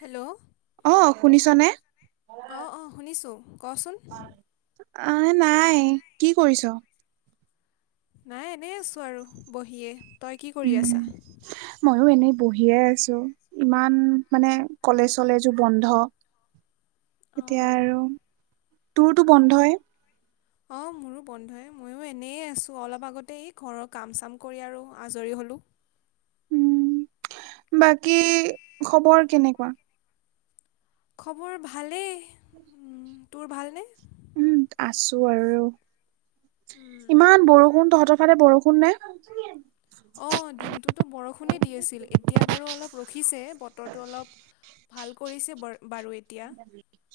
Hello অ' শুনিছ নে? অ' অ' শুনিছোঁ কচোন। আহ নাই, কি কৰিছ? নাই এনেই আছোঁ আৰু বহিয়ে, তই কি কৰি আছা? ময়ও এনেই বহিয়ে আছো। ইমান মানে কলেজ চলেজো বন্ধ। [inaudible] এতিয়া আৰু, তোৰতটো বন্ধই। অ, মোৰো বন্ধে ময়ো এনেই আছোঁ অলপ আগতেই ঘৰৰ কাম চাম কৰি আৰু আজৰি হ'লোঁ। উম, বাকী খবৰ কেনেকুৱা। খবৰ ভালেই তোৰ ভালনে। উম, আছো আৰু উম ইমান বৰষুণ তহঁতৰফতে বৰষুণ নে। অ, দিনটোতো বৰষুণে দি আছিল এতিয়া বাৰু অলপ ৰখিছে বতৰটো অলপ ভাল কৰিছে ব বাৰু এতিয়া।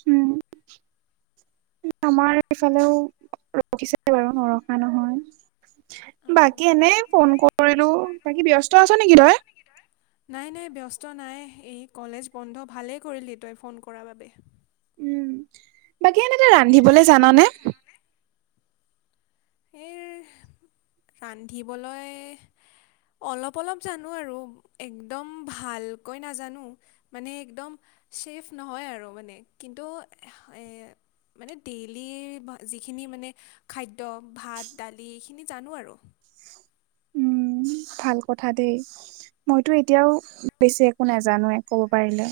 উম, আমাৰ এইফালেও ৰখিছে বাৰু নৰখা নহয়। বাকী এনেই ফোন কৰিলো বাকী ব্যস্ত আছ নেকি তই নাই নাই ব্যস্ত নাই এই কলেজ বন্ধ ভালেই কৰিলি তই ফোন কৰাৰ বাবে। উম, বাকী এন ৰান্ধিবলৈ জান নে? স ৰান্ধিবলৈ অলপ অলপ জানো আৰু একদম ভালকৈ নাজানো। মানে একদম ছেফ নহয় আৰু মানে কিন্তু। মানে ডেইলি যিখিনি মানে খাদ্য ভাত দালি এইখিনি জানো আৰু। উম, ভাল কথা দেই। মইতো এতিয়াও বেছি একো নাজানোৱে ক'ব পাৰিলে।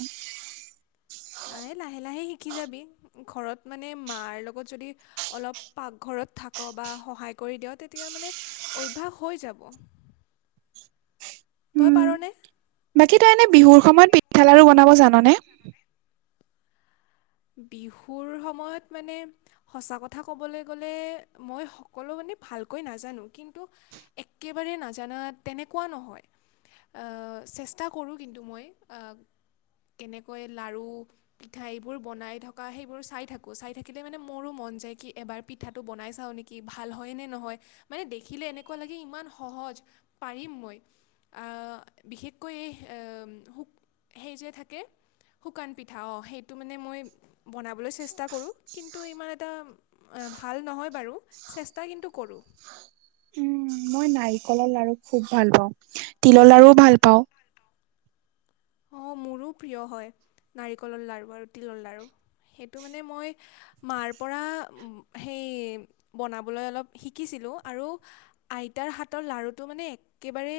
আ, লাহে লাহে শিকি যাবি ঘৰত মানে মাৰ লগত যদি অলপ পাকঘৰত থাক বা সহায় কৰি দিয়ওঁ তেতিয়া মানে অভ্যাস হৈ যাব। তই উম, পাৰনে? বাকী তই এনে বিহুৰ সময়ত পিঠা লাড়ু বনাব জাননে। বিহুৰ সময়ত মানে। সঁচা কথা ক'বলৈ গ'লে মই সকলো মানে ভালকৈ নাজানো কিন্তু। একেবাৰে নাজানা তেনেকুৱা নহয়। চেষ্টা কৰোঁ কিন্তু মই। কেনেকৈ লাাৰু পিঠাই বোৰ বনাই থকা সেইবোৰ চাই থাকোঁ চাই থাকিলে মানে মোৰো মন যায় কি এবাৰ পিঠাটো বনাই চাওঁ নেকি কি ভাল হয় নে নহয় মানে দেখিলে এনেকুৱা লাগে ইমান সহজ পাৰিম মই। বিশেষকৈ সেই যে থাকে শুকান পিঠা অঁ সেইটো মানে মই বনাবলৈ চেষ্টা কৰোঁ কিন্তু ইমান এটা। ভাল নহয় বাৰু চেষ্টা কিন্তু কৰোঁ। উম, মই নাৰিকলৰ লাৰু খুব ভাল পাওঁ তিলৰ লাৰুও ভাল পাওঁ। অ, মোৰো প্ৰিয় হয় নাৰিকলৰ লড়ু আৰু তিলৰ লাৰ়ু সেইটো মানে মই মাৰ পৰা সেই বনাবলৈ অলপ শিকিছিলোঁ আৰু। আইতাৰ হাতৰ লডাৰ়ুটো মানে একেবাৰে।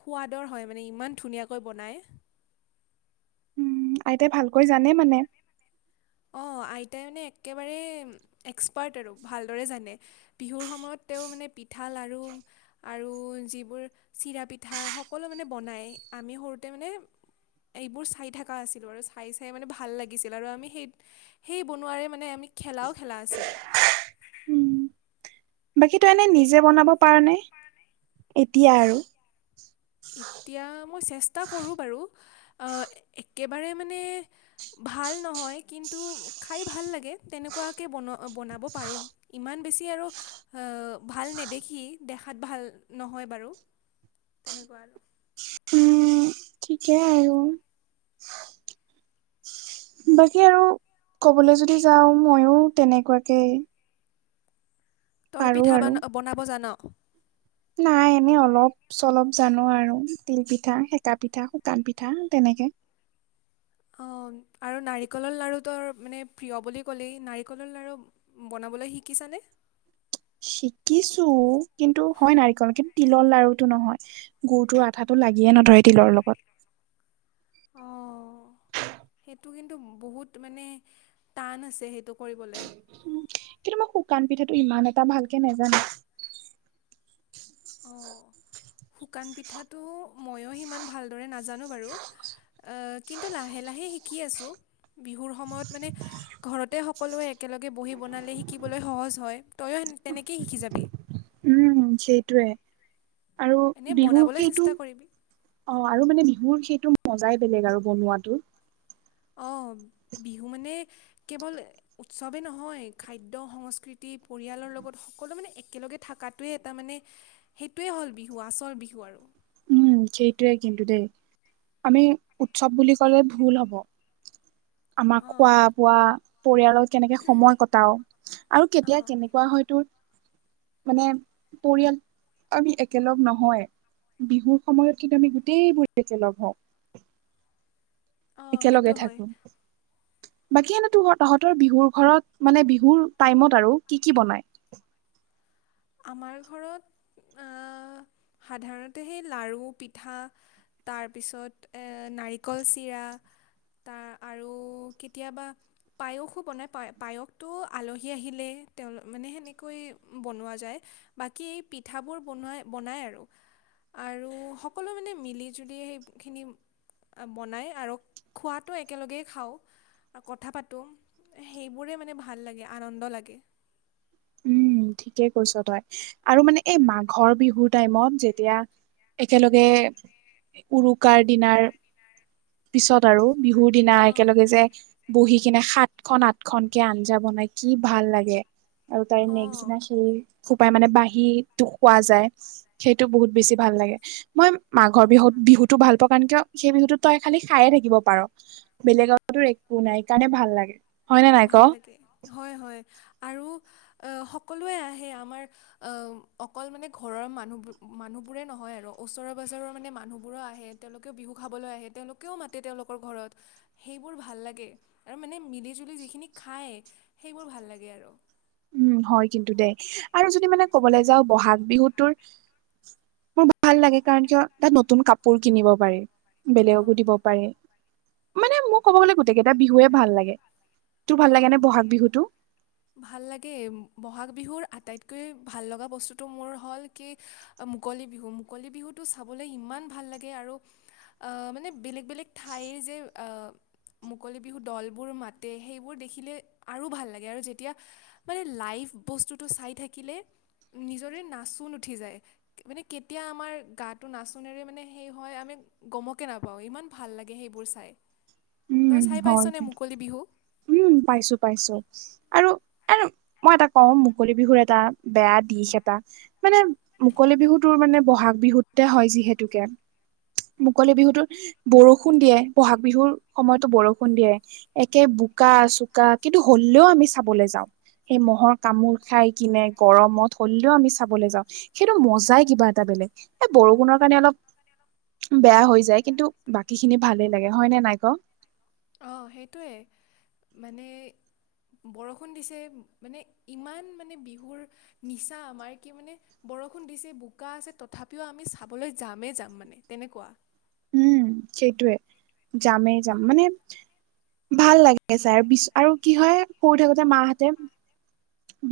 সোৱাদৰ হয় মানে ইমান ধুনীয়াকৈ বনায়। উম, আইতাই ভালকৈ জানে মানে। অ, আইতাই মানে একেবাৰে এক্সপাৰ্ট আৰু ভালদৰে জানে। বিহুৰ সময়ত তেওঁ মানে পিঠা লাড়ু। আৰু যিবোৰ চিৰা পিঠা সকলো মানে বনাই আমি সৰুতে মানে। এইবোৰ চাই থকা আছিলোঁ আৰু চাই চাই মানে ভাল লাগিছিল আৰু আমি সেই। সেই বনোৱাৰে মানে আমি খেলাও খেলা আছিলোঁ। উম, বাকী তো এনে নিজে বনাব পাৰ নে এতিয়া আৰু। এতিয়া মই চেষ্টা কৰোঁ বাৰু একেবাৰে মানে। ভাল নহয় কিন্তু খাই ভাল লাগে তেনেকুৱাকে বন বনাব পাৰোঁ ইমান। বেছি আৰু ভাল নেদেখি দেখাত ভাল নহয় বাৰু। তেনেকুৱা আৰু। উম, ঠিকে আৰু। [unintelligible] বাকী আৰু কবলৈ যদি যাও মইও তেনেকুৱাকে তই পাৰো পিঠা আৰু। বন বনাব জানো? নাই এনেই অলপ চলপ জানো আৰু তিল পিঠা, সেকা পিঠা, শুকান পিঠা তেনেকে। অ' আৰু নাৰিকলৰ লাৰু তোৰ মানে প্ৰিয় বুলি ক'লেই নাৰিকলৰ লাৰু বনাবলৈ শিকিছানে? শিকিছোঁ কিন্তু হয় নাৰিকল কিন তিলৰ লাৰুটো নহয়, গুৰটোৰ আঠাটো লাগিয়ে নধৰে তিলৰ লগত। অ'। অ' সেইটো কিন্তু বহুত মানে টান আছে সেইটো কৰিবলৈ। উম, কিন্তু মই শুকান পিঠাটো ইমান এটা ভালকে নেজানো। অ', [unintelligible] শুকান পিঠাটো ময়ো সিমান ভালদৰে নাজানো বাৰু। অ' কিন্তু লাহে লাহে শিকি আছোঁ, বিহুৰ সময়ত মানে ঘৰতে সকলোৱে একেলগে বহি বনালে শিকিবলৈ সহজ হয়, তইয়ো তেনেকেই শিকি যাবি। উম, সেইটোৱে, আৰু এনেই বিহুৰ বনাবলৈ চেষ্টা সেইটো কৰিবি। অ' আৰু মানে বিহুৰ সেইটো মজাই বেলেগ আৰু বনোৱাতো। অ' বিহু মানে কেৱল উৎসৱেই নহয় খাদ্য সংস্কৃতি পৰিয়ালৰ লগত সকলো মানে একেলগে থকাটোৱেই এটা মানে সেইটোৱে হ'ল বিহু আচল বিহু আৰু। সেইটোয়ে কিন্তু দেই, আমি উৎসৱ বুলি ক'লে ভুল হব। আমাক খোৱা অঁ বোৱা পৰিয়ালৰ কেনেকে সময় কটাও, আৰু কেতিয়া অঁ কেনেকুৱা হয় তোৰ মানে পৰিয়াল আমি একেলগ নহয়, বিহু সময়ত কিন্তু আমি গোটেইবোৰ একে লগ হওঁ। অঁ একেলগে সেইটো হয় থাকোঁ। বাকী এনে তো তহঁতৰ বিহুৰ ঘৰত মানে বিহুৰ টাইমত আৰু কি কি বনাই? আমাৰ ঘৰত অ' সাধাৰণতে সেই লাৰু, পিঠা তাৰপিছত এ, নাৰিকল চিৰা। তা আৰু কেতিয়াবা পায়সো বনায় পায়সটো আলহী আহিলে তেওঁ মানে সেনেকৈ বনোৱা যায় বাকী পিঠাবোৰ বুনাই বনাই আৰু। আৰু সকলো মানে মিলি জুলি খিনি বনাই আৰু খোৱাটো একেলগেই খাওঁ। কথা পাতোঁ সেইবোৰে মানে ভাল লাগে আনন্দ লাগে। উম, ঠিকেই কৈছোঁ তই আৰু মানে এই মাঘৰ বিহুৰ টাইমত যেতিয়া একেলগে উৰুকাৰ দিনাৰ, পিছত আৰু বিহুৰ দিনা অ একেলগে যে বহি কিনে সাত খন আঠখনকে আঞ্জা বনাই কি ভাল লাগে, আৰু তাইৰ নেক্স অঁ উম, খোপাই মানে বাঁহীটো খোৱা যায়, সেইটো বহুত বেছি ভাল লাগে। মই মাঘৰ বিহুত বিহুটো ভাল পোৱা কাৰণে কিয় সেই বিহুটোত তই খালি খায়ে থাকিব পাৰ। বেলেগ [unintelligible] একো নাই সেইকাৰণে ভাল লাগে। হয় নে নাই ক ভাল লাগে হয় হয় আৰু অ' সকলোৱে আহে আমাৰ অ' অকল মানে ঘৰৰ মানুহ মানুহবোৰে নহয় আৰু ওচৰ পাজৰৰ মানে মানুহবোৰো আহে। তেওঁলোকেও বিহু খাবলৈ আহে তেওঁলোকেও মাতে তেওঁলোকৰ ঘৰত। সেইবোৰ ভাল লাগে, আৰু মানে মিলি জুলি যিখিনি খায় সেইবোৰ ভাল লাগে আৰু। উম, হয় কিন্তু দেই আৰু যদি মানে ক'বলৈ যাওঁ বহাগ বিহুটোৰ মোৰ ভাল লাগে কাৰণ কিয় তাত নতুন কাপোৰ কিনিব পাৰি। অঁ বেলেগকো দিব পাৰি, মানে মোৰ ক'ব গ'লে গোটেই কেইটা বিহুৱে ভাল লাগে। তোৰ ভাল লাগে নে অঁ বহাগ বিহুটো? ভাল লাগে বহাগ বিহুৰ আটাইতকৈ ভাল লগা বস্তুটো মোৰ হ'ল কি মুকলি বিহু মুকলি বিহুটো চাবলৈ ইমান ভাল লাগে আৰু মানে বেলেগ বেলেগ ঠাইৰ যে মুকলি বিহু দলবোৰ মাতে সেই [inaudible] নিজৰে নাচ ন উঠি যায় মানে কেতিয়া আমাৰ গাটো নাচোনেৰে মানে সেই হয় আমি গমকে নাপাওঁ ইমান ভাল লাগে সেইবোৰ চাই উম তই চাই হয় পাইছনে কিন্তু। মুকলি বিহু উম পাইছো পাইছো আৰু এ মই এটা কওঁ মুকলি বিহুৰ এটা বেয়া দিশ এটা মানে মুকলি বিহু তোৰ মানে বহাগ বিহুতে হয় যিহেতুকে মুকলি বিহুতত বৰষুণ দিয়ে বহাগ বিহুৰ সময়ত। বৰষুণ দিয়ে একে বোকা চোকা কিন্তু হলেও আমি চাবলৈ যাওঁ সেই মহ'ৰ কামোোৰ খাই কিনে গৰমত হললেও আমি চাবলৈ যাওঁ সেইটো মজাই কিবা এটা বেলেগ এ বৰষুণৰ কাৰণে অলপ বেয়া হৈ যায় কিন্তু বাকী খিনি ভালেই লাগে হয় নে নাই ক অ', সেইটোৱে মানে বৰষুণ দিছে মানে ইমান মানে বিহুৰ নিচা আমাৰ কি মানে বৰষুণ দিছে বোকা আছে তথাপিও আমি চাবলৈ যামেই যাম মানে তেনেকুৱা উম সেইটয়ে যামেই যাম মানে ভাল লাগে ছাৰ আৰু কি হয় সৰু থাকোতে মাহঁতে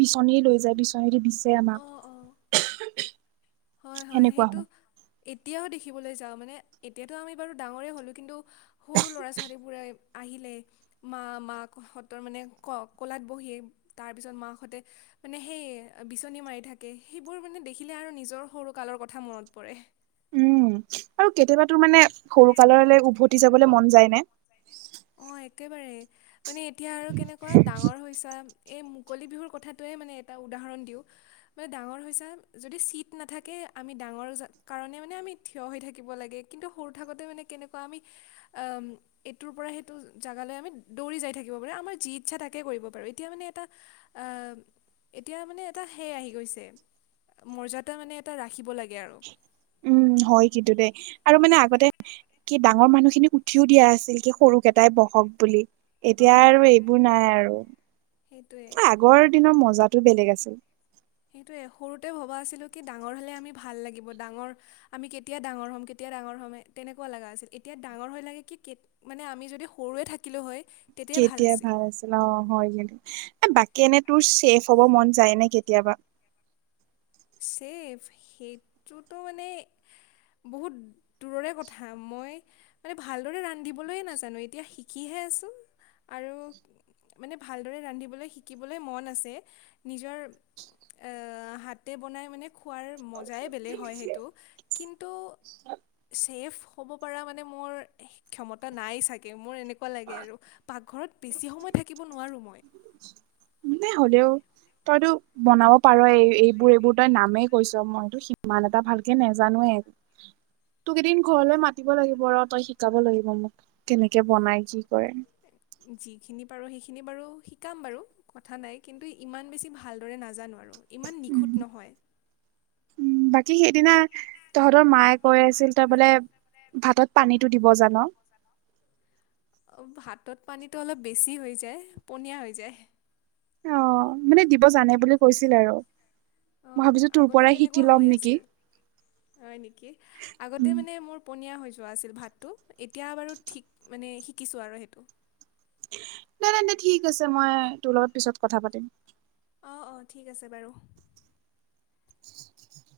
বিচনী লৈ যায় বিচনীৰে অ', অ', হয় হয় সেইটো এতিয়াও দেখিবলৈ যাওঁ মানে এতিয়াতো আমি বাৰু ডাঙৰেই হ'লোঁ কিন্তু সৰু ল'ৰা ছোৱালীবোৰে আহিলে মা মাকহঁতৰ মানে ক কলাত বহিয় তাৰ পিছত মাকাহঁতে মানে সেই বিচনী মাৰি থাকে সেইবোৰ মানে দেখিলে আৰু নিজৰ সৰু কালৰ কথা মনত পৰে উম আৰু কেতিয়াবা তোৰ মানে সৰু কাললৈ উভতি যাবলৈ মন যায় নে অ', একেবাৰে মানে এতিয়া আৰু কেনেকুৱা ডাঙৰ হৈছ এই মুকলি বিহুৰ কথাটোৱে মানে এটা উদাহৰণ দিওঁ মানে ডাঙৰ হৈছে যদি চিট নাথাকে আমি ডাঙৰ কাৰণে মানে আমি থিয় হৈ থাকিব লাগে কিন্তু সৰু থাকোতে মানে কেনেকুৱা আমি অ এইটোৰ পৰা জোগালৈ আমি দৌৰি যাই থাকিব পাৰো আমাৰ যি ইচ্ছা থাকে কৰিব পাৰো এতিয়া মানে এটা আহ এতিয়া মানে এটা সে আহি গৈছে মৰ্যাদা মানে এটা ৰাখিব লাগে আৰু উম হয় কিন্তু দেই আৰু মানে আগতে কি ডাঙৰ মানুহখিনি উঠিও দিয়া আছিল কি সৰুকেইটাই বহক বুলি এতিয়া অঁ আৰু এইবোৰ নাই আৰু সেইটোৱে আগৰ দিনৰ মজাতো বেলেগ আছিল সেইটোৱে সৰুতে ভবা আছিলোঁ কি ডাঙৰ হ'লে আমি ভাল লাগিব ডাঙৰ আমি কেতিয়া ডাঙৰ হ'ম কেতিয়া ডাঙৰ হ'ম তেনেকুৱা লগা আছিল এতিয়া ডাঙৰ হৈ লাগে কি মানে আমি যদি সৰুৱে থাকিলোঁ হয় কেতিয়াাই ভাল আছিল অ হয় গ বাকী এনে তোৰ চছেফ হব মন যায় নে কেতিয়াবা ছেফ সেইটোতো মানে বহুত দূৰৰে কথা মই মানে ভালদৰে ৰান্ধিবলৈয় নাজানো এতিয়া শিকিহে আছোঁ আৰু মানে ভালদৰে ৰান্ধিবলৈ শিকিবলৈ মন আছে নিজৰ হাত তাতে বনাই মানে খোৱাৰ মজাই বেলেগ হয় সেইটো কিন্তু ছেফ হ'ব পৰা মানে মোৰ ক্ষমতা নাই চাগে মোৰ এনেকুৱা লাগে আৰু পাকঘৰত বেছি সময় থাকিব নোৱাৰোঁ মই। [unintelligible] তইতো বনাব পাৰ এই এইবোৰ এইবোৰ তই নামেই কৈছ মইতো সিমান এটা ভালকে নোজানোৱে। তোক কেইদিন ঘৰলে মাতিব লাগিব ৰ তই শিকাব লাগিব মোক কেনেকে বনাই কি কৰে। যিখিনি পাৰোঁ সেইখিনি বাৰু শিকাম বাৰু। কথা নাই কিন্তু ইমান বেছি ভালদৰে নাজানো আৰু ইমান উম নিখুঁত নহয়। উম বাকী সেইদিনা তহঁতৰ মায়ে কৈ আছিল তই বোলে ভাতত পানীতটো দিব জান। হাতত পানীটো অলপ বেছি হৈ যায় পনীয়া হৈ যায়। অ', মানে দিব জানে বুলি কৈছিল আৰু। মই অ', ভাবিছো তোৰ আগতে পৰাই শিকি তেনেকুৱা ল'ম হৈ নেকি আছিল হয় নেকি আগতে উম, মানে মোৰ। পনীয়া হৈ যোৱা আছিল ভাতটো এতিয়া বাৰু ঠিক মানে শিকিছোঁ আৰু সেইটো। ন নাই ন ঠিক আছে মই তোৰ লগত পিছত কথা পাতিম। অ', অ' ঠিক আছে বাৰু। [inaudible]